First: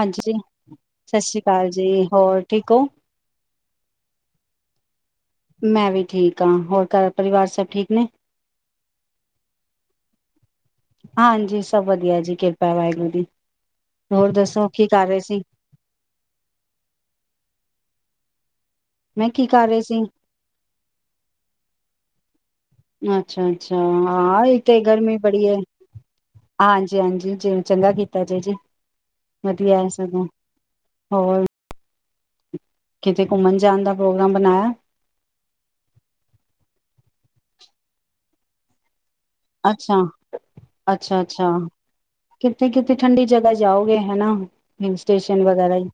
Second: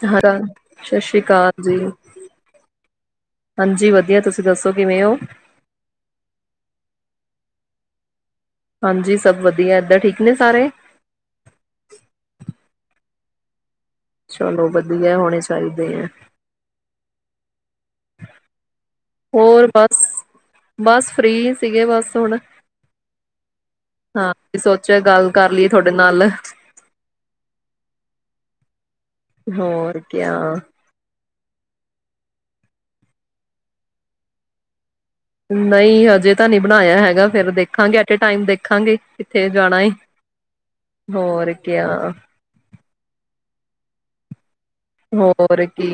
ਹਾਂਜੀ ਹਾਂ ਜੀ ਸਤਿ ਸ੍ਰੀ ਅਕਾਲ ਜੀ ਹੋਰ ਠੀਕ ਹੋ ਹਾਂਜੀ ਵਧੀਆ ਤੁਸੀਂ ਦੱਸੋ ਕਿਵੇਂ ਹੋ ਮੈਂ ਵੀ ਠੀਕ ਹਾਂ ਹੋਰ ਘਰ ਪਰਿਵਾਰ ਸਭ ਠੀਕ ਨੇ ਹਾਂਜੀ ਸਭ ਵਧੀਆ ਏਦਾਂ ਠੀਕ ਨੇ ਸਾਰੇ ਹਾਂਜੀ ਸਭ ਵਧੀਆ ਜੀ ਕਿਰਪਾ ਵਾਹਿਗੁਰੂ ਦੀ ਹੋਰ ਦੱਸੋ ਚਲੋ ਕੀ ਕਰ ਵਧੀਆ ਰਹੇ ਹੋਣੇ ਸੀ ਚਾਹੀਦੇ ਹੈ ਮੈਂ ਕੀ ਹੋਰ ਕਰ ਰਹੇ ਬਸ ਸੀ ਬਸ ਫ੍ਰਰੀ ਸੀਗੇ ਬਸ ਹੁਣ ਅੱਛਾ ਅੱਛਾ ਹਾਂ ਇਥ ਸੋਚਿਆ ਗਰਮੀ ਗੱਲ ਬੜੀ ਕਰ ਹੈ ਲਈਏ ਤੁਹਾਡੇ ਨਾਲ ਹਾਂਜੀ ਹਾਂਜੀ ਜੇ ਚੰਗਾ ਕੀਤਾ ਜੇ ਜੀ ਵਧੀਆ ਹੈ ਹੋਰ ਸਗੋਂ ਕਿਆ ਹੋਰ ਕਿਤੇ ਘੁੰਮਣ ਜਾਣ ਦਾ ਪ੍ਰੋਗਰਾਮ ਬਣਾਇਆ ਨਹੀਂ ਹਜੇ ਤਾਂ ਨਹੀਂ ਬਣਾਇਆ ਹੈਗਾ ਫੇਰ ਦੇਖਾਂਗੇ ਐਟ ਟਾਈਮ ਦੇਖਾਂਗੇ ਕਿੱਥੇ ਜਾਣਾ ਏ ਅੱਛਾ ਅੱਛਾ ਅੱਛਾ ਹੋਰ ਕਿਆ ਕਿੱਥੇ ਕਿੱਥੇ ਠੰਡੀ ਜਗ੍ਹਾ ਜਾਓਗੇ ਹਨਾ ਹਿਲ ਸਟੇਸ਼ਨ ਹੋਰ ਵਗੈਰਾ ਕੀ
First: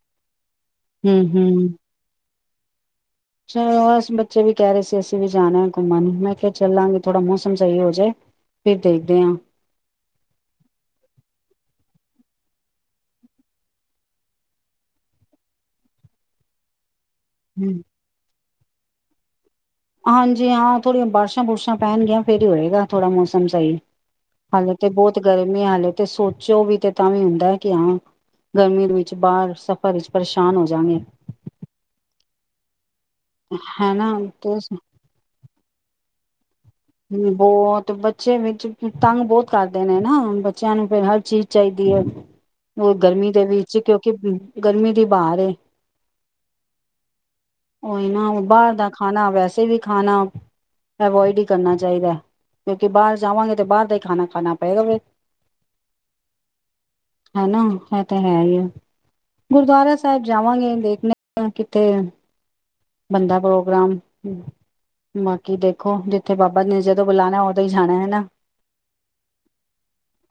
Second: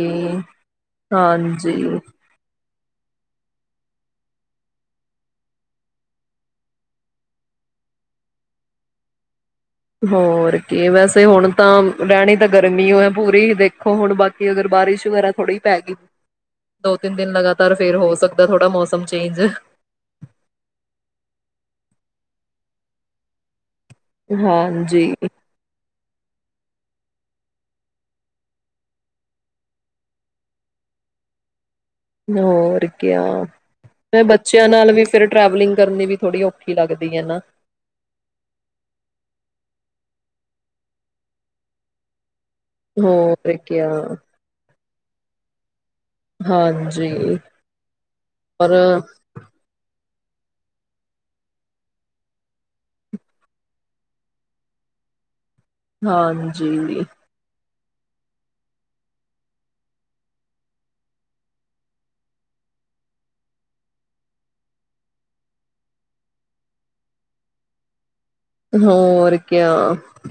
ਹਮ ਹਾਂਜੀ ਚਲੋ ਅਸ ਬੱਚੇ ਵੀ ਕਹਿ ਰਹੇ ਸੀ ਅਸੀਂ ਵੀ ਜਾਣਾ ਘੁੰਮਣ ਮੈਂ ਫੇਰ ਚੱਲਾਂਗੇ ਥੋੜ੍ਹਾ ਮੌਸਮ ਸਹੀ ਹੋ ਜਾਏ ਫਿਰ ਦੇਖਦੇ ਹਾਂ ਹੋਰ ਕੀ ਵੈਸੇ ਹੁਣ ਤਾਂ ਰਹਿਣੀ ਤਾਂ ਗਰਮੀ ਹੋ ਹੈ ਪੂਰੀ ਦੇਖੋ ਹੁਣ ਬਾਕੀ ਅਗਰ ਬਾਰਿਸ਼ ਵਗੈਰਾ ਥੋੜ੍ਹੀ ਪੈ ਗਈ ਤਿੰਨ ਦਿਨ ਲਗਾਤਾਰ ਹਾਂ ਫੇਰ ਹੋ ਸਕਦਾ ੜਾ ਮੌਸਮ ਚੇਂਜ ਹਾਂਜੀ ਹਾਂ ਥੋੜੀਆਂ ਬਾਰਿਸ਼ਾਂ ਬੁਰਸ਼ਾਂ ਪੈਣਗੀਆਂ ਫੇਰ ਹੀ ਹੋਏਗਾ ਥੋੜਾ ਮੌਸਮ ਸਹੀ ਹਾਲੇ ਤੇ ਹਾਂਜੀ, ਬਹੁਤ ਗਰਮੀ ਆ ਹਾਲੇ ਤੇ ਸੋਚੋ ਵੀ ਤੇ ਤਾਂ ਵੀ ਹੁੰਦਾ ਹੈ ਕਿ ਹਾਂ ਗਰਮੀ ਵਿੱਚ ਬਾਹਰ ਸਫ਼ਰ ਵਿੱਚ ਪਰੇਸ਼ਾਨ ਹੋ ਜਾਗੇ ਹੋਰ ਮੈਂ ਤੇ ਬੱਚਿਆਂ ਨਾਲ ਵੀ ਫਿਰ ਟਰੈਵਲਿੰਗ ਕਰਨੀ ਵੀ ਥੋੜੀ ਬਹੁਤ ਬੱਚੇ ਵਿੱਚ ਤੰਗ ਬਹੁਤ ਕਰਦੇ ਨੇ ਨਾ ਬੱਚਿਆਂ ਨੂੰ ਫੇਰ ਹਰ ਚੀਜ਼ ਚਾਹੀਦੀ ਹੈ ਉਹ ਗਰਮੀ ਦੇ ਹੋਰ ਵਿੱਚ ਕਿਆ, ਕਿਉਂਕਿ ਗਰਮੀ ਕੀ ਬਾਹਰ ਹਾਂਜੀ ਉਹੀ ਨਾ ਬਾਹਰ ਪਰ ਦਾ ਖਾਣਾ ਵੈਸੇ ਵੀ ਖਾਣਾ ਹ ਬੋ ਇਹ ਡੀ ਕਰਨਾ ਚਾਹੀਦਾ ਕਿਉਂਕਿ ਬਾਹਰ ਜਾਵਾਂਗੇ ਤੇ ਬਾਹਰ ਦਾ ਹੀ ਖਾਣਾ ਖਾਣਾ ਪਏਗਾ ਫਿਰ ਹਾਂਜੀ ਹਨਾ ਤਾਂ ਹੈ ਹੀ ਆ ਗੁਰਦੁਆਰਾ ਸਾਹਿਬ ਜਾਵਾਂਗੇ ਦੇਖਣੇ ਕਿੱਥੇ ਬੰਦਾ ਪ੍ਰੋਗਰਾਮ ਬਾਕੀ ਦੇਖੋ ਜ ਉੱਥੇ ਬਾਬਾ ਨੇ ਜਦੋਂ ਬੁਲਾਉਣਾ ਉਦੋਂ ਹੀ ਜਾਣਾ ਹੈਨਾ। ਹੋਰ ਕਿਆ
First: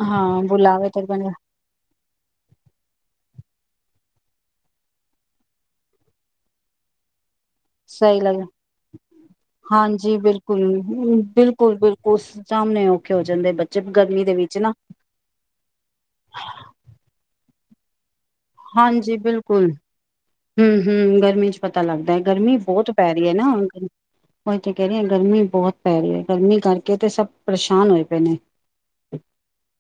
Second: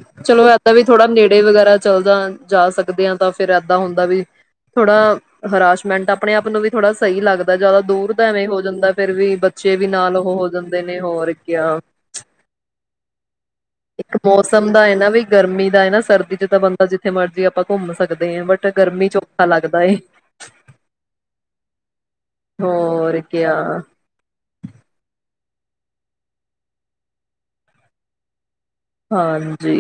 ਹਾਂ ਚਲੋ ਇਏਦਾਂ ਵੀ ਬੁਲਾਵੇ ਤੇ ਥੋੜਾ ਬਣ ਨੇੜੇ ਵਗੈਰਾ ਚੱਲਦਾ ਜਾ ਸਕਦੇ ਹਾਂ ਤਾਂ ਫਿਰ ਇਦਾ ਹੁੰਦਾ ਵੀ ਥੋੜਾ ਹਰਾਸ਼ਮੈਂਟ ਆਪਣੇ ਆਪ ਨੂੰ ਵੀ ਥੋੜਾ ਸਹੀ ਲੱਗਦਾ ਜ਼ਿਆਦਾ ਦੂਰ ਸਹੀ ਦਾ ਲੱਗ ਐਵੇਂ ਹੋ ਜਾਂਦਾ ਫੇਿਰ ਵੀ ਬੱਚੇ ਵੀ ਹਾਂਜੀ ਨਾਲ ਉਹ ਹੋ ਬਿਲਕੁਲ ਜਾਂਦੇ ਨੇ ਹੋਰ ਕ ਬਿਲਕੁਲ ਬਿਲਕੁਲ ਸਾਹਮਣੇ ਔਖੇ ਹੋ ਜਾਂਦੇ ਬੱਚੇ ਇੱਕ ਗਰਮੀ ਦੇ ਵਿੱਚ ਮੌਸਮ ਦਾ ਹੈ ਨਾ ਵੀ ਗਰਮੀ ਦਾ ਹੈ ਨਾ ਸਰਦੀ ਚ ਤਾਂ ਬੰਦਾ ਜਿੱਥੇ ਮਰਜ਼ੀ ਆਪਾਂ ਘੁੰਮ ਸਕ ਹਾਂਜੀ ਬਿਲਕੁਲ, ਹੂੰ-ਹੂੰ ਗਰਮੀ ਚ ਪਤਾ ਪਤਾ ਲੱਗਦਾ ਹੈ। ਗਰਮੀ ਬਹੁਤ ਪੈ ਹੋਰ ਰਹੀ ਹੈ ਨਾ, ਕਿਆ ਉਹੀ ਤਾਂ ਕਹਿ ਰਹੀ ਹਾਂ ਗਰਮੀ ਬਹੁਤ ਪੈ ਰਹੀ ਹੈ ਗਰਮੀ ਕਰਕੇ ਤੇ ਸਭ ਪਰੇਸ਼ਾਨ ਹੋਏ ਪਏ ਨੇ। ਹਾਂਜੀ।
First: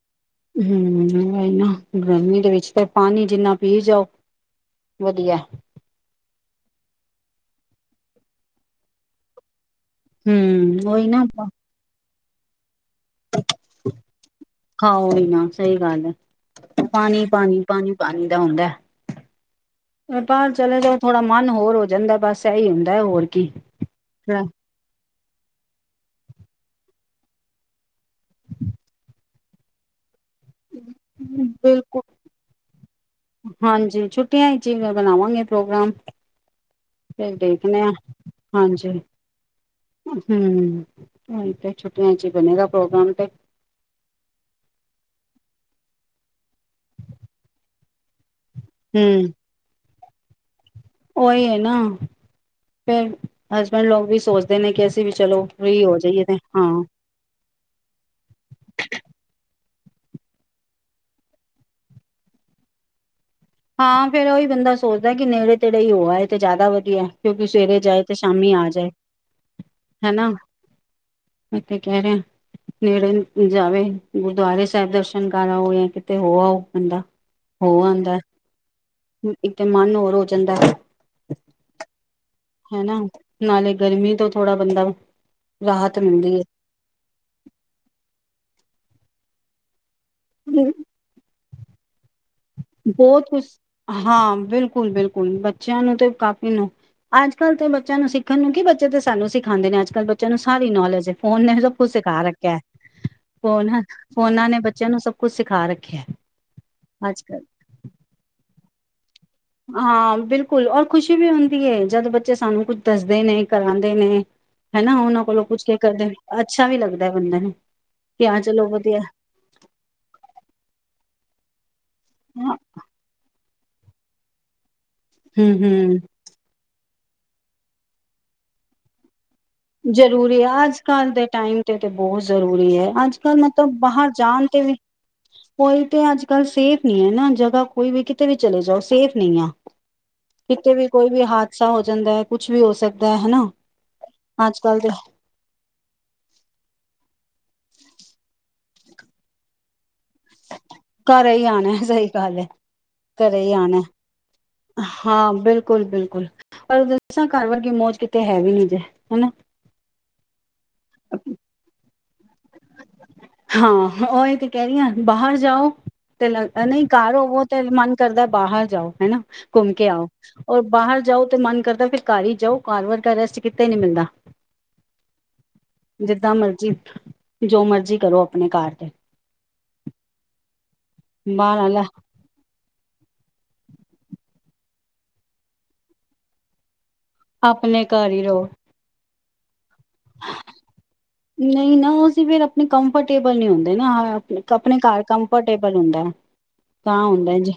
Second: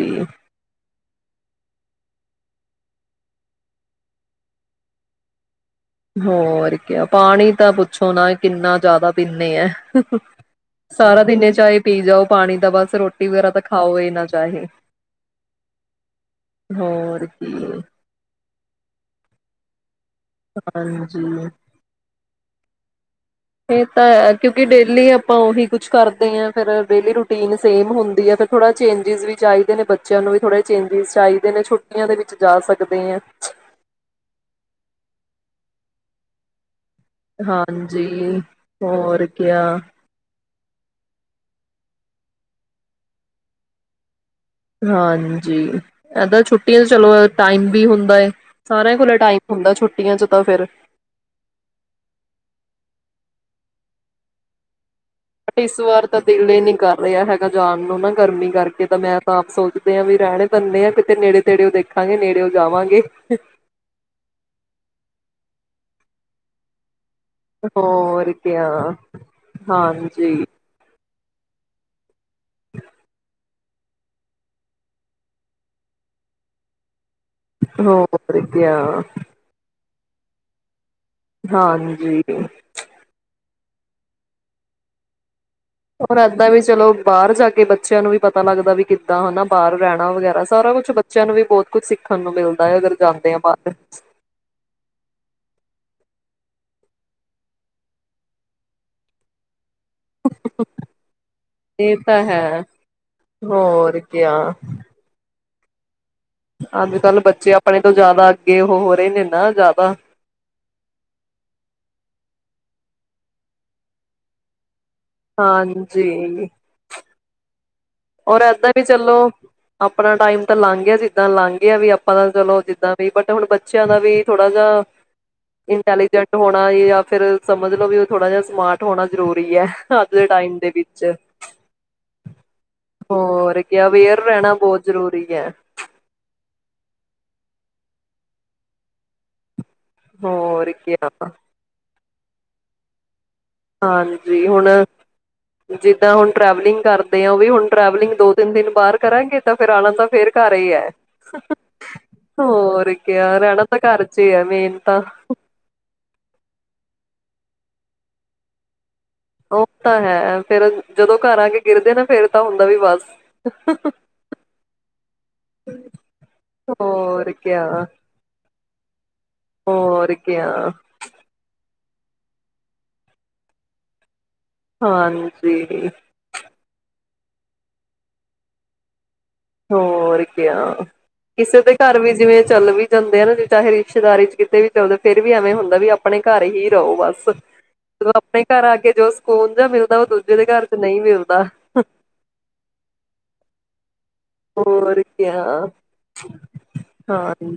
ਇਹ ਮਹੀਨਾ ਗਰਮੀ ਦੇ ਵਿੱਚ ਤੇ ਪਾਣੀ ਜਿੰਨਾ ਪੀ ਜਾਓ ਵਧੀਆ। ਹੋਰ ਕਿਆ ਪਾਣੀ ਤਾਂ ਪੁੱਛੋ ਨਾ ਕਿੰਨਾ ਜ਼ਿਆਦਾ ਪੀਂਦੇ ਐ। [unintelligible] ਹੂੰ ਉਹੀ ਸਾਰਾ ਨਾ ਦਿਨੇ ਚਾਹ ਪੀ ਜਾਓ। ਪਾਣੀ ਦਾ ਬਸ ਰੋਟੀ ਵਗੈਰਾ ਤਾਂ ਖਾਓ ਇਹ ਨਾ ਚਾਹੇ ਖਾਓ ਵੀ ਨਾ ਸਹੀ ਗੱਲ ਹੈ ਹੋਰ ਕੀ ਪਾਣੀ-ਪਾਣੀ-ਪਾਣੀ-ਪਾਣੀ ਦਾ ਹੁੰਦਾ। ਬਾਹਰ ਚਲੇ ਜਾਓ ਥੋੜ੍ਹਾ ਹਾਂਜੀ ਮਨ ਹੋਰ ਹੋ ਜਾਂਦਾ ਬਸ ਇਹੀ ਹੁੰਦਾ ਹੋਰ ਕੀ ਇਹ ਤਾਂ ਹੈ ਕਿਉਂਕਿ ਡੇਲੀ ਆਪਾਂ ਉਹੀ ਕੁਛ ਕਰਦੇ ਹਾਂ ਫਿਰ ਡੇਲੀ ਰੂਟੀਨ ਸੇਮ ਹੁੰਦੀ ਹੈ ਫਿਰ ਥੋੜ੍ਹਾ ਚੇਂਜਿਸ ਵੀ ਚਾਹੀਦੇ ਨੇ ਬੱਚੇ ਬੱਚਿਆਂ ਨੂੰ ਵੀ ਥੋੜ੍ਹੇ ਚੇਂਜਿਸ ਚਾਹੀਦੇ ਨੇ ਛੁੱਟੀਆਂ ਦੇ ਬਿਲਕੁਲ ਵਿੱਚ ਜਾ ਸਕਦੇ ਹੈ। ਹਾਂਜੀ ਛੁੱਟੀਆਂ ਚ ਬਣਾਵਾਂਗੇ ਪ੍ਰੋਗਰਾਮ। ਫਿਰ ਦੇਖਦੇ ਹਾਂ ਹਾਂਜੀ, ਹਾਂਜੀ ਹੋਰ ਕਿਆ। ਹੁਣ ਤੇ ਛੁੱਟੀਆਂ ਚ ਹੀ ਬਣੇਗਾ ਪ੍ਰੋਗਰਾਮ ਤੇ ਹਾਂਜੀ, ਏਦਾਂ ਛੁੱਟੀਆਂ ਚਲੋ ਟਾਈਮ ਵੀ ਹੁੰਦਾ ਹੈ ਸਾਰਿਆਂ ਕੋਲ ਹੂੰ ਟਾਈਮ ਹੁੰਦਾ ਛੁ ਛੁੱਟੀਆਂ ਚ ਤਾਂ ਫ਼ਿਰ, ਉਹੀ ਹੈ ਨਾ, ਫਿਰ ਹਸਬੈਂਡ ਲੋਕ ਵੀ ਸੋਚਦੇ ਨੇ ਕਿ ਅਸੀਂ ਵੀ ਚਲੋ ਬਸ ਇਸ ਫ੍ਰੀ ਹੋ ਵਾਰ ਤਾਂ ਜਾਈਏ ਤੇ ਦਿਲ ਹੀ ਨਹੀਂ ਹਾਂ। ਕਰ ਰਿਹਾ ਹੈਗਾ ਜਾਣ ਨੂੰ ਨਾ ਗਰਮੀ ਕਰਕੇ ਤਾਂ ਮੈਂ ਤਾਂ ਆਪ ਸੋਚ ਦੇ ਵੀ ਰਹਿਣੇ ਬੰਦੇ ਆ ਕਿਤੇ ਨੇੜੇ ਤੇੜਿਓ ਦੇਖਾਂਗੇ ਨੇੜੇਓ ਜਾਵਾਂਗੇ। ਹਾਂ ਫੇਰ ਉਹੀ ਬੰਦਾ ਸੋਚਦਾ ਕਿ ਨੇੜੇ ਤੇੜੇ ਹੀ ਹੋ ਆ ਇਹ ਤੇ ਜ਼ਿਆਦਾ ਵਧੀਆ। ਕਿਉਂਕਿ ਸਵੇਰੇ ਜਾਏ ਤੇ ਹੋਰ ਸ਼ਾਮੀ ਕਿਆ, ਆ ਜਾਏ। ਹਾਂਜੀ। ਮੈ ਤੇ ਕਹਿ ਰਿ ਨੇੜੇ ਜਾਵੇ ਗੁਰਦੁਆਰੇ ਸਾਹਿਬ ਦਰਸ਼ਨ ਕਰ ਆਓ ਜਾਂ ਕਿਤੇ ਹੋ ਆਓ ਬੰਦਾ ਹੋ ਆਉਂਦਾ, ਪ੍ਰਖਿਆ। ਮਨ ਹੋਰ ਹੋ ਜਾਂਦਾ। ਹਾਂਜੀ। ਹੈਨਾ, ਨਾਲੇ ਗਰਮੀ ਤੋਂ ਥੋੜ੍ਹਾ ਬੰਦਾ, ਰਾਹਤ ਹੋਰ ਮਿਲਦੀ ਏਦਾਂ ਵੀ ਚਲੋ ਬਾਹਰ ਜਾ ਕੇ ਬੱਚਿਆਂ ਨੂੰ ਵੀ ਪਤਾ ਲੱਗਦਾ ਵੀ, ਕੀਤਾ ਹਨਾ ਬਾਹਰ ਰਹਿਣਾ ਵਗੈਰਾ ਏ। ਸਾਰਾ ਕੁੱਛ ਬੱਚਿਆਂ ਨੂੰ ਵੀ ਬਹੁਤ ਕੁ ਬਹੁਤ ਕੁਛ ਹਾਂ ਬਿਲਕੁਲ ਬਿਲਕੁਲ ਬੱਚਿਆਂ ਨੂੰ ਤੇ ਕਾਪੀ ਨੂੰ ਅੱਜ ਕੱਲ ਤੇ ਬੱਚਿਆਂ ਨੂੰ ਸਿੱਖਣ ਨੂੰ ਕੀ ਬੱਚੇ ਤੇ ਸਾਨੂੰ ਸਿਖਾਉਂਦੇ ਨੇ ਅੱਜ ਕੱਲ ਬੱਚਿਆਂ ਨੂੰ ਸਾਰੀ ਨੌਲੇਜ ਫੋਨ ਨੇ ਸਭ ਕੁਛ ਇਹ ਤਾਂ ਸਿਖਾ ਰੱਖਿਆ ਹੈ ਫੋਨ ਹੋਰ ਕਿਆ ਫੋਨਾ ਨੇ ਬੱਚਿਆਂ ਨੂੰ ਸਭ ਕੁਛ ਸਿਖ ਖਾ ਰੱਖਿਆ ਅੱਜ ਕੱਲ ਬੱਚੇ ਆਪਣੇ ਤੋਂ ਜਿਆਦਾ ਅੱਗੇ ਹੋ ਰਹੇ ਨੇ ਨਾ ਜ਼ਿਆਦਾ ਹਾਂ ਬਿਲਕੁਲ ਔਰ ਖੁਸ਼ੀ ਵੀ ਹੁੰਦੀ ਜਦ ਬੱਚੇ ਸਾਨੂੰ ਕੁ ਦੱਸਦੇ ਨੇ ਕਰਾਉਦੇ ਨੇ ਹਨਾ ਉਹਨਾਂ ਕੋਲੋਂ ਕੁੱਛ ਕੇ ਕਰਦੇ ਹਾਂਜੀ ਅੱਛਾ ਵੀ ਲੱਗਦਾ ਬੰਦੇ ਨੂੰ ਕਿ ਔਰ ਹਾਂ ਚਲੋ ਏਦਾਂ ਵੀ ਵਧੀਆ ਚਲੋ ਆਪਣਾ ਟਾਈਮ ਤਾਂ ਲੰਘ ਗਿਆ ਜਿੱਦਾਂ ਲੰਘ ਇਹ ਵੀ ਆਪਾਂ ਪਤਾ ਹਮ ਚਲੋ ਜਿੱਦਾਂ ਵੀ ਬਟ ਹੁਣ ਬ ਬੱਚਿਆਂ ਦਾ ਵੀ ਥੋੜਾ ਜਿਹਾ ਹਮ ਇੰਟੈਲੀਜੈਂਟ ਹੋਣਾ ਫੇਿਰ ਸਮਝ ਲੋ ਵੀ ਥੋੜਾ ਜਿਹਾ ਸਮਾਰਟ ਹੋਣਾ ਜ਼ਰੂਰੀ ਹੈ ਅੱਜ ਦੇ ਜ਼ਰੂਰੀ ਹੈ ਟਾਈਮ ਦੇ ਅੱਜ ਕੱਲ੍ਹ ਵਿੱਚ ਦੇ ਟਾਈਮ ਤੇ ਤੇ ਬਹੁਤ ਜ਼ਰੂਰੀ ਹੈ ਅੱਜ ਕੱਲ ਹੋਰ ਮਤਲਬ ਕਿਆ ਬਾਹਰ ਅਵੇਅਰ ਜਾਣ ਰਹਿਣਾ ਤੇ ਵੀ ਬਹੁਤ ਜ਼ਰੂਰੀ ਹੈ ਕੋਈ ਤੇ ਅੱਜ ਕਲ ਸੇਫ ਨੀ ਹੈ ਨਾ ਜਗ੍ਹਾ ਕੋਈ ਵੀ ਕਿਤੇ ਵੀ ਚਲੇ ਜਾਓ ਸੇਫ ਨਹੀਂ ਆ ਹੋਰ ਕਿਤੇ ਵੀ ਕੋਈ ਕਿਆ ਵੀ ਹਾਦਸਾ ਹੋ ਜਾਂਦਾ ਹੈ ਕੁਛ ਵੀ ਹੋ ਸਕਦਾ ਹਨਾ ਹਾਂਜੀ ਅੱਜ ਹੁਣ ਕੱਲ ਤੇ ਜਿੱਦਾਂ ਹੁਣ ਟਰੈਵਲਿੰਗ ਕਰਦੇ ਆ ਹੁਣ ਟਰੈਵਲਿੰਗ ਦੋ ਤਿੰਨ ਦਿਨ ਬਾਹਰ ਕਰਾਂਗੇ ਤਾਂ ਫਿਰਰ ਆਉ ਦਾ ਫੇਰ ਕਰੇ ਘਰ ਹੀ ਆਉਣਾ ਸਹੀ ਗੱਲ ਹੈ ਹੋਰਕੇ ਘਰੇ ਹੀ ਰਣਾ ਤਾਂ ਆਉਣਾ ਕਰੇਚ ਹਾਂ ਬਿਲਕੁਲ ਬਿਲਕੁਲ ਬਿਲਕੁਲ ਪਰ ਦੱਸਾਂ ਘਰ ਵਰਗੀ ਮੌਜ ਕਿਤੇ ਹੈ ਵੀ ਨੀ ਜੇ ਉਹ ਤਾਂ ਹੈ ਫੇਰ ਜਦੋਂ ਘਰ ਆ ਕੇ ਗਿਰਦੇ ਨਾ ਫੇਿਰਦਾ ਹੁੂੰ ਹਾਂ ਉਹੀ ਤੇ ਕਹਿ ਰਹੀ ਹ ਬਾਹਰ ਜਾਓ ਤੇ ਲ ਨਹੀਂ ਘਰ ਹੋਰ ਹੋਵੋ ਤੇ ਕਿਆ ਮਨ ਕਰਦਾ ਬਾਹਰ ਜਾਓ ਹਨਾ ਘੁੰਮ ਕੇ ਆਓ ਹੋਰ ਕਿਆ ਰ ਬਾਹਰ ਜਾਓ ਤੇ ਮਨ ਕਰਦਾ ਫਿਰ ਘ ਹੀ ਜਾਓ ਕਾਰ ਵਰ ਰੈਸਟ ਕਿਤੇ ਨੀ ਮਿਲਦਾ ਹਾਂਜੀ ਜਿੱਦਾਂ ਮਰਜੀ ਜੋ ਮਰਜ਼ੀ ਕਰੋ ਆਪਣੇ ਕਾਰ ਤੇ ਹੋਰਕਿਆ ਬਾਹਰ ਕਿਸੇ ਦੇ ਆਲਾ ਘਰ ਵੀ ਜਿਵੇਂ ਚੱਲ ਵੀ ਜਾਂਦੇ ਆ ਨਾ ਚਾਹੇ ਰਿਸ਼ਤੇਦਾਰੀ ਚ ਕਿਤੇ ਵੀ ਫਿਰਰ ਵੀ ਐਵੇਂ ਹੁੰਦਾ ਵੀ ਆਪਣੇ ਘਰ ਹੀ ਜਾਓ ਬਸ ਆਪਣੇ ਘਰ ਜਦੋਂ ਹੀ ਆਪਣੇ ਰਹੋ ਘਰ ਆ ਕੇ ਜੋਓ ਕੌਣਦਾ ਮੂੰ ਨਹੀਂ ਨਾ ਉਹਸੀ ਫਿਰ ਆਪਣੇ ਕੰਫਰਟੇਬਲ ਨਹੀਂ ਹੁੰਦੇ ਨਾ ਆਪਣੇ ਹੋਰ ਘਰ ਕਿਆ ਕੰਫਰਟੇਬਲ ਹੁੰਦਾ ਤਾਂ ਹੁੰਦਾ ਜ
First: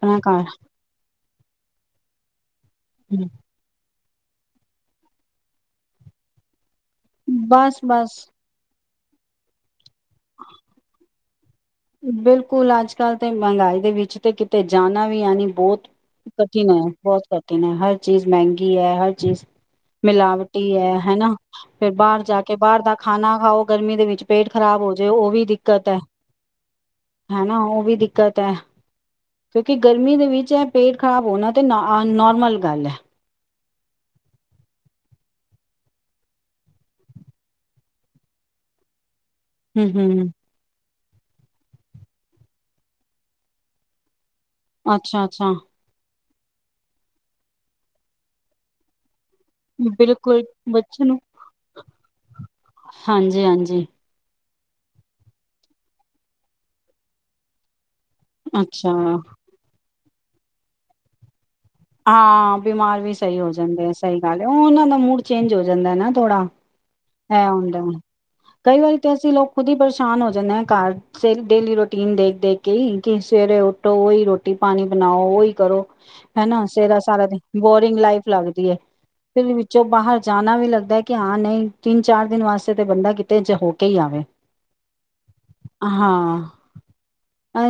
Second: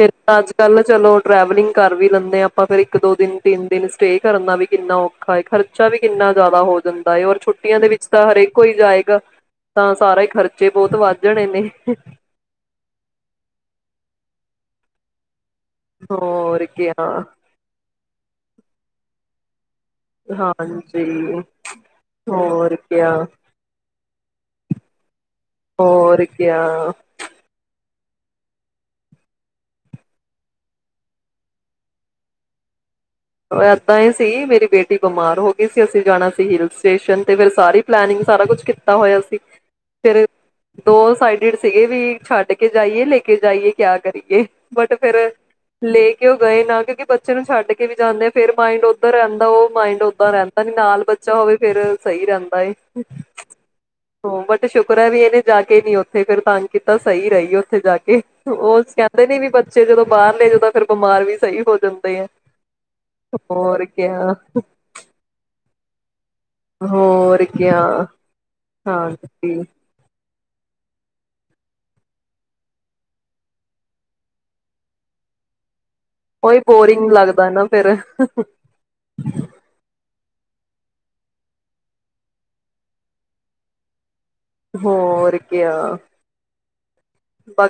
ਫਰ ਅੱਜ ਕੱਲ ਚਲੋ ਟਰੈਵਲਿੰਗ ਕਰ ਵੀ ਲੈਂਦੇ ਆਪਾਂ ਫੇਰ ਇੱਕ ਦੋ ਦਿਨ ਤਿੰਨ ਦਿਨ ਸਟੇ ਕਰਨਾ ਵੀ ਕਿੰਨਾ ਔਖਾ ਹੈ ਖਰਚਾ ਵੀ ਕਿੰਨਾ ਜ਼ਿਆਦਾ ਹੋ ਜਾਂਦਾ ਏ ਔਰ ਬਸ ਛੁੱਟੀਆਂ ਦੇ ਵਿੱਚ ਬਸ ਤਾਂ ਹਰੇਕ ਕੋਈ ਜਾਏ ਤਾਂ ਸਾਰੇ ਖਰਚੇ ਬਹੁਤ ਵੱਧ ਜਾਣਨੇ ਬਿਲਕੁਲ ਅੱਜ ਕੱਲ ਤੇ ਮਹਿੰਗਾਈ ਦੇ ਵਿੱਚ ਤੇ ਅਤੇ ਜਾਣਾ ਵੀ ਹੈਾਨ ਬਹੁਤ ਹੋਰ ਕਠਿਨ ਹੈ ਕਿਆ ਬਹੁਤ ਕਠਿਨ ਹੈ ਹਰ ਚੀਜ਼ ਮਹਿੰਗੀ ਕੀ ਹੈ ਹਰ ਚੀਜ਼ ਮਿਲਾਵਟੀ ਹੈ ਹਨਾ ਹਾਂਜੀ ਫਰ ਬਾਹਰ ਜਾ ਕੇ ਹੋਰ ਬਾਹਰ ਦਾ ਕਿਆ ਖਾਣਾ ਖਾਓ ਗਰਮੀ ਦੇ ਵਿੱਚ ਪੇਟ ਖ਼ਰਾਬ ਹੋ ਜਾਏ ਉਹ ਵੀ ਦਿੱਕਤ ਹੈ ਹੋਰ ਕਿਆ ਹਨਾ ਉਹ ਵੀਖ ਦਿੱਕਤ ਹੈ ਕਿਉਂਕਿ ਗਰਮੀ ਦੇ ਵਿੱਚ ਇਹ ਪੇਟ ਖ਼ਰਾਬ ਹੋਣਾ ਤੇ ਨੋਰਮਲ ਗੱਲ ਹੈ। ਏਦਾਂ ਹੀ ਸੀ ਮੇਰੀ ਬੇਟੀ ਬਿਮਾਰ ਹੋ ਗਈ ਸੀ ਅਸੀਂ ਜਾਣਾ ਸੀ ਹਿਲ ਸਟੇਸ਼ਨ ਤੇ ਫਿਰ ਸਾਰੀ ਪਲਨਿੰਗ ਸਾਰਾ ਕੁਛ ਕੀਤਾ ਹੋਇਆ ਸੀ। ਹੂ ਹੂ ਫਿਰ ਦੋ ਸਾਈਡਡ ਸੀਗੇ ਵੀ ਛੱਡ ਕੇ ਜਾਈਏ ਲੈ ਕੇ ਜਾਈਏ ਕਿਆ ਕਰੀਏ ਬਟ ਫੇਿਰ ਅੱਛਾ-ਅੱਛਾ ਲੇਕ ਕਿ ਉਹ ਗਏ ਨਾ ਕਿਉਂਕਿ ਬੱਚੇ ਨੂੰ ਛੱਡ ਕੇ ਵੀ ਜਾਂਦੇ ਆ ਫੇਰ ਮਾਇੰਡ ਉੱਧਰ ਰਹਿੰ ਉਹ ਮਾਇੰਡ ਓਦਾਂ ਬਿਲਕੁਲ ਰਹਿੰਦਾ ਨੀ ਨਾਲ ਬੱਚੇ ਨੂੰ ਬੱਚਾ ਹੋਵੇ ਫੇਰ ਸਹੀ ਰਹਿੰਦਾ ਹਾਂਜੀ-ਹਾਂਜੀ ਤੇ ਸ਼ੁਕਰ ਹੈ ਵੀ ਇਹਨੇ ਜਾ ਕੇ ਨੀ ਉੱਥੇ ਫਿਰਰ ਤੰਗ ਕੀਤਾ ਸਹੀ ਰਹੀ ਉੱਥੇ ਜਾ ਕੇ ਉਹ ਅੱਛਾ ਕਹਿੰਦੇ ਨੇੀ ਵੀ ਬੱਚੇ ਫਿਰ ਜਦੋਂ ਬਾਹਰਲੇਏ ਜਦੋਂ ਫਿਰ ਬਿਮਾਰ ਵੀ ਸਹੀ ਹੋ ਜਾਂਦੇ ਆ। ਹਾਂ ਬਿਮਾਰ ਵੀ ਸਹੀ ਹੋ ਹੋਰ ਜਾਂਦੇ ਐ। ਸਹੀ ਕਿਆ ਗੱਲ ਐ, ਓਹਨਾਂ ਦਾ ਮੂਡ ਚੇਂਜ ਹੋ ਜ ਜਾਂਦਾ ਨਾ ਥੋੜਾ। ਹੋਰ ਇਹ ਕਿਆ ਹੁੰਦਾ ਹਾਂਜੀ। ਜਾਂਦੇਆ ਘਰ, ਸੇ-ਡੇਲੀ ਰੂਟੀਨ ਦੇਖ ਦੇਖ ਕੇ ਈ, ਕਿ ਸਵੇਰੇ ਉੱਠੋ ਓ ਈ ਰੋਟੀ ਪਾਣੀ ਬਣਾਓ, ਓ ਈ ਕਰੋ। ਉਹੀ ਹਨਾ ਸੇਰਾ ਬੋਰਿੰਗ ਸਾਰਾ ਦੀ ਲੱਗਦਾ ਨਾ ਫੇਰ ਬੋਰਿੰਗ ਲਾਈਫ ਲੱਗਦੀ ਏ। ਫਿਰ ਵੀ ਵਿੱਚੋਂ ਬਾਹਰ ਜਾਣਾ ਵੀ ਲੱਗਦਾ ਐ, ਕਿ ਹਾਂ ਨਹੀਂ ਤਿੰਨ ਚਾਰ ਦਿਨ ਵਾਸਤੇ ਤੇ ਬੰਦਾ ਕਿਤੇ ਜ ਹੋ ਕੇ ਈ ਆਵੇ। ਹੋਰ ਕਿਆ। ਹਾਂ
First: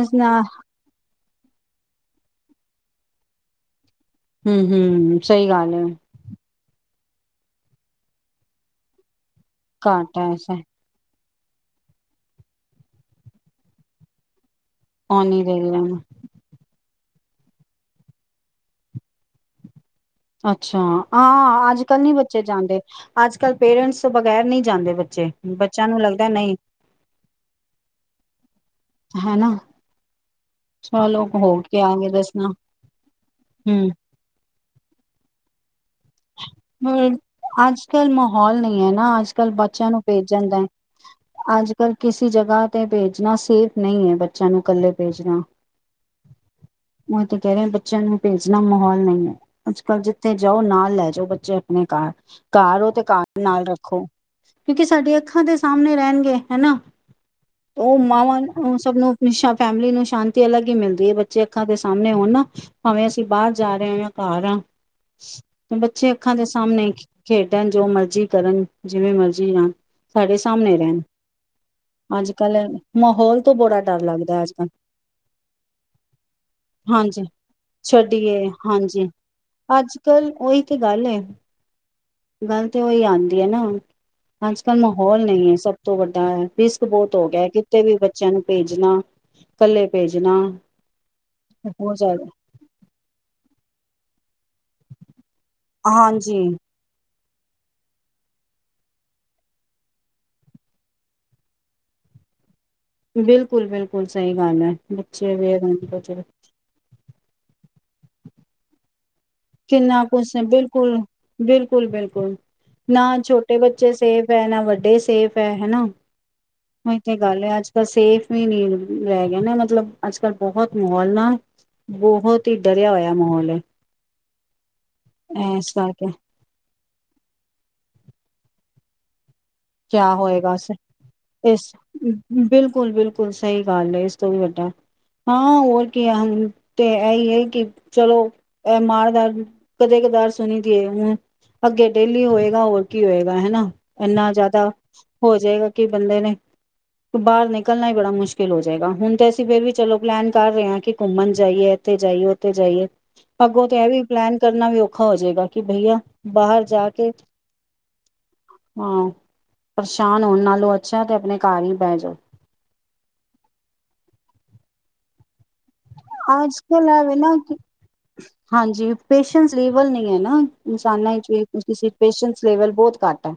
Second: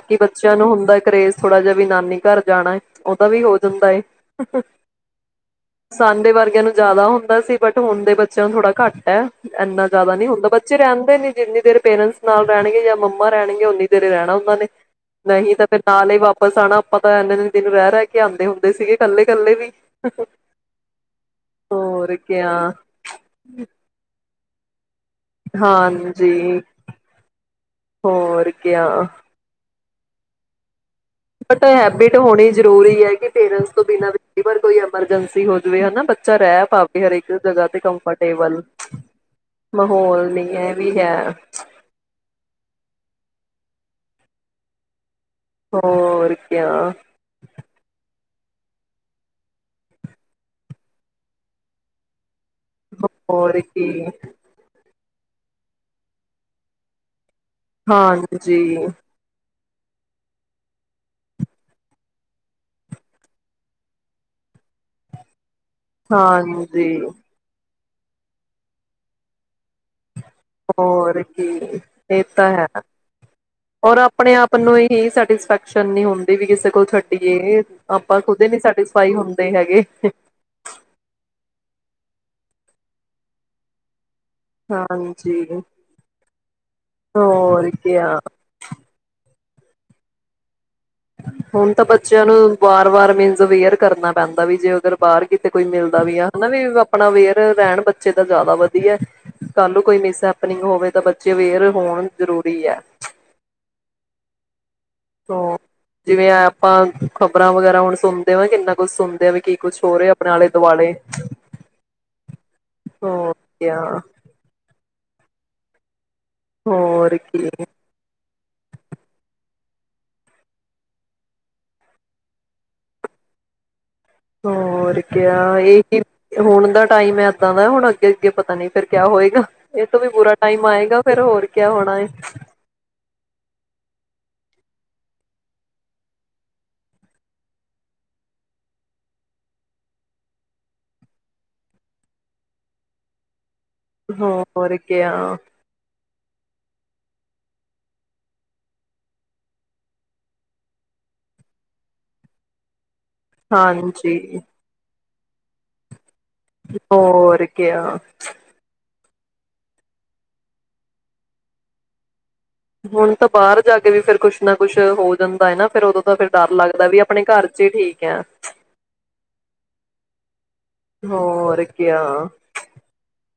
ਇਸ ਨਾ ਬੱਚਿਆਂ ਨੂੰ ਹੁੰਦਾ ਐ ਕਰੇਜ਼ ਥੋੜਾ ਜਿਹਾ ਵੀ ਨਾਨੀ ਘਰ ਜਾਣਾ ਏ, ਉਹਦਾ ਵੀ ਹੋ ਜਾਂਦਾ ਐ। ਹਮ ਹਮ ਸਹੀ ਗੱਲ ਐ। ਸਾਡੇ ਵਰਗਿਆਂ ਨੂੰ ਜ਼ਿਆਦਾ ਹੁੰਦਾ ਸੀ, ਬਟ ਹੁਣ ਦੇ ਬੱਚਿਆਂ ਨੂੰ ਥੋੜਾ ਘੱਟ ਐ। ਇੰਨਾ ਜ਼ਿਆਦਾ ਘੱਟ ਹੈ ਨੀ ਹੁੰਦਾ। ਐਸਾ ਬੱਚੇ ਰਹਿੰਦੇ ਨੀ ਜਿੰਨੀ ਦੇਰ ਪੇਰੈਂਟਸ ਨਾਲ ਰਹਿਣਗੇ ਜਾਂ ਮੰਮਾ ਰਹਿਣਗੇ, ਉਨੀ ਦੇਰ ਈ ਰਹਿਣਾ ਹ ਨਾ ਨੇ ਔ ਨੀ ਨਹੀਂ ਦੇ ਤਾਂ ਰਿਹਾ ਫੇਰ ਮੈਂ ਨਾਲੇ ਈ ਵਾਪਸ ਆਣਾ ਆਪਾਂ ਤਾਂ ਇਨੇ ਦਿਨ-ਦਿਨ ਰਹਿ ਰਹਿ ਕੇ ਆਂਦੇ ਹੁੰਦੇ ਸੀਗੇ, ਕੱਲੇ ਕੱਲੇ ਵੀ। ਅੱਛਾ। ਆਂ, ਅੱਜ ਕੱਲ ਨੀ ਹੋਰ ਬੱਚੇ ਕਿਆ ਜਾਂਦੇ। ਅੱਜ ਕੱਲ ਪੇਰੈਂਟਸ ਤੋ ਬਗੇ ਕਹਿਰ ਨਹੀਂ ਜਾਂਦੇ ਬੱਚ ਹਾਂਜੀ, ਹੋਰ ਕਿਆ ਹੈਨਾ। ਬਟ ਹੈਬਿਟ ਦੱਸਣਾ ਹੋਣੀ ਜ਼ਰੂਰੀ ਐ, ਕਿ ਪੇਰੇਂਸ ਤੋਂ ਹੂੰ ਬਿਨਾ ਵੀ ਕਈ ਵਾਰ ਕੋਈ ਐਮਰਜੈਂਸੀ ਹੋਜ ਵੇ ਹਨਾ। ਬੱਚਾ ਰਹਿ ਪਾਵੇ ਹਰੇਕ ਜਗ੍ਹਾ ਤੇ ਅੱਜ ਕੱਲ ਕੰਫਰਟੇਬਲ। ਮਾਹੌਲ ਨਹੀਂ ਹੈ ਨਾ ਅੱਜ ਕੱਲ ਬੱਚਿਆਂ ਨੂੰ ਮਾਹੌਲ ਨੀ ਭੇਜਣ ਦਾ ਐ ਵੀ ਹੈ। ਅੱਜ ਕੱਲ ਕਿਸੇ ਜਗ੍ਹਾ ਤੇ ਭੇਜਣਾ ਸੇਫ ਨਹੀਂ ਏ, ਬੱਚਿਆਂ ਨੂੰ ਕੱਲੇ ਭੇਜਣਾ। ਹੋਰ ਕਿਆ ਓਹੀ ਤੇ ਕਹਿ ਰਿਹੇ ਬੱਚਿਆਂ ਨੂੰ ਭੇਜਣਾ ਮਾਹੌਲ ਨਹੀਂ ਐ। ਅੱਜ ਕੱਲ੍ਹ ਜਿੱਥੇ ਜਾਓ ਨਾਲ ਲੈ ਜੋ ਬੱਚੇ ਆਪਣੇ ਘਰ ਘਰ ਓ ਤੇ ਘਰ ਹੋਰ ਨਾਲ ਰੱਖੋ। ਕੀ ਕਿਉਂਕਿ ਸਾਡੇ ਅ ਅੱਖਾਂ ਦੇ ਸਾਮਣੇ ਰਹਿਣਗੇ, ਹੈਨਾ। ਓਹ ਮਾਵਾਂ ਨੂੰ ਹਾਂਜੀ ਓਹ ਸਭ ਨੂੰ ਅਪਨੀ ਸ਼ਾਬ ਫੈਮਲੀ ਨੂੰ ਸ਼ਾਂਤੀ ਅਲੱਗ ਹੀ ਮਿਲਦੀ ਏ। ਬੱਚੇ ਅੱਖਾਂ ਦੇ ਸਾਮਣੇ ਹੋਣ ਨਾ, ਭਾਵੇਂ ਅਸੀਂ ਬਾਹਰ ਜਾ ਰਹੇ ਹੋ ਜਾਂ ਘਰ ਆਂ। ਬੱਚੇ ਅੱਖਾਂ ਦੇ ਸਾਹਮਣੇ ਹਾਂਜੀ ਖੇਡਣ ਜੋ ਮਰਜ਼ੀ ਕਰਨ ਜਿਵੇਂ ਮਰਜ਼ੀ ਜਾਣ ਸਾਡੇ ਸਾਹਮਣੇ ਰਹਿਣ ਹੋਰ ਕੀ ਇਹ ਅੱਜ ਤਾਂ ਹੈ ਕੱਲ੍ਹ ਮਾਹੌਲ ਤੋਂ ਬੜਾ ਰ ਡਰ ਆਪਣੇ ਲੱਗਦਾ ਅੱਜ ਆਪ ਕੱਲ ਨੂੰ ਇਹੀ ਸੈਟਿਸਫੈਕਸ਼ਨ ਨ ਹੁੰਦੀ ਵੀ ਕਿਸੇ ਕੋਲ ਹਾਂਜੀ ਛੱਡੀਏ ਆਪਾਂ ਛੱਡੀਏ ਖੁਦੇ ਨੀ ਹਾਂਜੀ ਸੈਟਿਸਫਾਈ ਹੁੰਦੇ ਹੈਗੇ ਅੱਜ ਕੱਲ ਉਹੀ ਤੇ ਗੱਲ ਤੇ ਉਹੀ ਆਉਂਦੀ ਹੈ ਨਾ ਅੱਜ ਕੱਲ੍ਹ ਮਾਹੌਲ ਹਾਂਜੀ ਨਹੀਂ ਹੈ ਸਭ ਤੋਂ ਵੱਡਾ ਰਿਸਕ ਬਹੁਤ ਹੋ ਗਿਆ ਹੋਰ ਕਿਤੇ ਵੀ ਕਿਆ ਬੱਚਿਆਂ ਨੂੰ ਭੇਜਣਾ ਇਕੱਲੇ ਭੇਜਣਾ ਹੁਣ ਤਾਂ ਬਹੁਤ ਬੱਚਿਆਂ ਜ਼ਿਆਦਾ ਨੂੰ ਵਾਰ ਵਾਰ ਮੀਨ ਅਵੇਅਰ ਕਰਨਾ ਪੈਂਦਾ ਵੀ ਜੇ ਅਗਰ ਬਾਹਰ ਕਿਤੇ ਕੋਈ ਮਿਲਦਾ ਵੀ ਆ ਹਨਾ ਹਾਂਜੀ ਵੀ ਆਪਣਾ ਅਵੇਅਰ ਰਹਿਣ ਬੱਚੇ ਤਾਂ ਜ਼ਿਆਦਾ ਵਧੀਆ ਕੱਲ ਕੋਈ ਮਿਸਪਨਿੰਗ ਹੋਵੇ ਤਾਂ ਬੱਚੇ ਅਵੇਅਰ ਹੋਣ ਜ਼ਰੂਰੀ ਹੈ ਬਿਲਕੁਲ ਬਿਲਕੁਲ ਸਹੀ ਗੱਲ ਹੈ ਬੱਚੇ ਅਵੇਅਰ ਹੋਣ ਬੱਚੇ ਜਿਵੇਂ ਆਪਾਂ ਖ਼ਬਰਾਂ ਵਗੈਰਾ ਹੁਣ ਸੁਣਦੇ ਵਾਂ ਕਿੰਨਾ ਕੁਛ ਸੁਣ ਕਿੰਨਾ ਕੁਛ ਨੇ ਬਿਲਕੁਲ ਬਿਲਕੁਲ ਬਿਲਕੁਲ ਨਾ ਹੋਰ ਛੋਟੇ ਕਿਆ ਬੱਚੇ ਸੇਬ ਹੈ ਨਾ ਵੱਡੇ ਸੇਫ ਹੈ ਹਨਾ ਉਹੀ ਤੇ ਹੋਰ ਗੱਲ ਕੀ ਹੈ ਅੱਜ ਤਾਂ ਸੇਫ ਵੀ ਨੀ ਰਹਿ ਗਿਆ ਨਾ ਮਤਲਬ ਅੱਜ ਕੱਲ੍ਹ ਬਹੁਤ ਮਾਹੌਲ ਨਾ ਬਹੁਤ ਹੀ ਡਰਿਆ ਹੋਇਆ ਮਾਹੌਲ ਹੈ ਹੋਰ ਕ ਇਸ ਇਹੀ ਕਰਕੇ ਹੁਣ ਦਾ ਟਾਈਮ ਇਦਾਂ ਦਾ ਹੁਣ ਅੱਗੇ ਅੱਗੇ ਪਤਾ ਨੀ ਫਿਰ ਕਿਆ ਹੋਏਗਾ ਇਹ ਤੋਂ ਵੀ ਕਿਆ ਬੁਰਾ ਹੋਏਗਾ ਟਾਈਮ ਆਏਗਾ ਫੇਰ ਹੋਰ ਕਿਆ ਇਸ ਹੋਣਾ ਹੈ ਬਿਲਕੁਲ ਬਿਲਕੁਲ ਸਹੀ ਗੱਲ ਹੈ ਇਸ ਵੀ ਵੱਡਾ ਹਾਂ ਹੋਰ ਕੀ ਆ ਹ ਤੇ ਇਹੀ ਹੈ ਕਿ ਚਲੋ ਇਹ ਮਾਰਦਾਰ ਕਦੇ ਕਦਾਰ ਸੁਣੀ ਦੀਏ ਹੁਣ ਅੱਗੇ ਡੇਲੀ ਹੋਏਗਾ ਹੋਰ ਕੀ ਹੋਏਗਾ ਹਨਾ ਇੰਨਾ ਜ਼ਿਆਦਾ ਹੋਰ ਹੋ ਕਿਆ ਜਾਏਗਾ ਕਿ ਬੰਦੇ ਨੇ ਬਾਹਰ ਨਿਕਲਣਾ ਹੀ ਬੜਾ ਮੁਸ਼ਕਿਲ ਹੋ ਜਾਏਗਾ ਹੁਣ ਤੇ ਅਸੀਂ ਫੇਰ ਵੀ ਚਲੋ ਪਲੈਨ ਕਰ ਰਹੇ ਹਾਂ ਕਿ ਘੁੰਮਣ ਜਾਈਏ ਇੱਥੇ ਜਾਈਏ ਉੱਥੇ ਜਾਈਏ ਅੱਗੋਂ ਤੇ ਇਹ ਵੀ ਪਲੈਨ ਹਾਂਜੀ, ਕਰਨਾ ਵੀਖ ਔਖਾ ਹੋ ਜਾਏਗਾ ਕਿ ਬਈਆ ਬਾਹਰ ਜਾ ਕੇ ਹੋਕ ਹਾਂ ਪਰੇਸ਼ਾਨ ਹੋਣ ਨਾਲੋਂ ਅੱਛਾ ਤੇ ਆਪਣੇ ਘਰ ਹੀ ਪੈ ਜਾਓ ਹੁਣ ਤਾਂ ਬਾਹਰ ਜਾ ਕੇ ਵੀ ਫੇਰ ਕੁਛ ਨਾ ਕੁਛ ਹੋ ਜਾਂਦਾ ਹੈ ਨਾ ਫਿਰ ਦੋਂ ਤਾਂ ਫਿਰ ਡਰ ਅੱਜ ਲੱਗਦਾ ਕੱਲ ਵੀ ਐਵੇਂ ਆਪਣੇ ਨਾ ਘਰ ਕਿ ਚ ਹੀ ਠੀਕ ਹੈ ਲ ਨੀ ਹੈ ਨਾ ਇਨਸਾਨਾਂ ਹੋਰ ਕਿਆ, ਚਲ ਬਹੁਤ ਘੱਟ ਹੈ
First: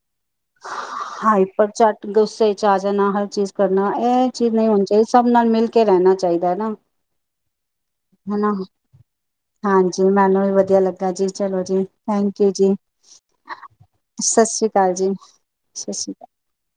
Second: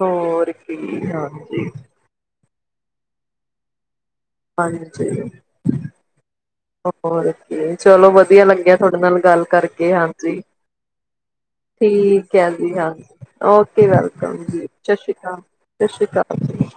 ਹੋ ਠੀਕ ਹਾਈਪਰ ਹਾਂਜੀ ਝੱਟ ਗੁੱਸੇ ਚ ਆ ਜਾਣਾ ਹਰ ਚੀਜ਼ ਕਰਨਾ ਇਹ ਚੀਜ਼ ਨਈਂ ਹੋਣੀ ਚਾਹੀਦੀ ਸਭ ਹਾਂਜੀ, ਨਾਲ ਮਿਲ ਕੇ ਰਹਿਣਾ ਚਾਹੀਦਾ ਐਨਾ। ਹੋਰ ਕੀ ਚਲੋ ਵਧੀਆ ਹਨਾ? ਲੱਗਿਆ ਤੁਹਾਡੇ ਨਾਲ ਗੱਲ ਕਰਕੇ ਹਾਂਜੀ ਮੈਨੂੰ ਵੀ ਵਧੀਆ ਲੱਗਾ ਜੀ ਚਲੋ ਜੀ, ਠੀਕ ਥੈਂਕ ਯੂ ਹੈ ਜੀ। ਹਾਂਜੀ, ਓਕੇ ਸਤਿ ਵੈਲਕਮ ਸ੍ਰੀ ਅਕਾਲ ਸ਼੍ਰੀ ਜੀ। ਸਤਿ ਸ੍ਰੀ ਅਕਾਲ।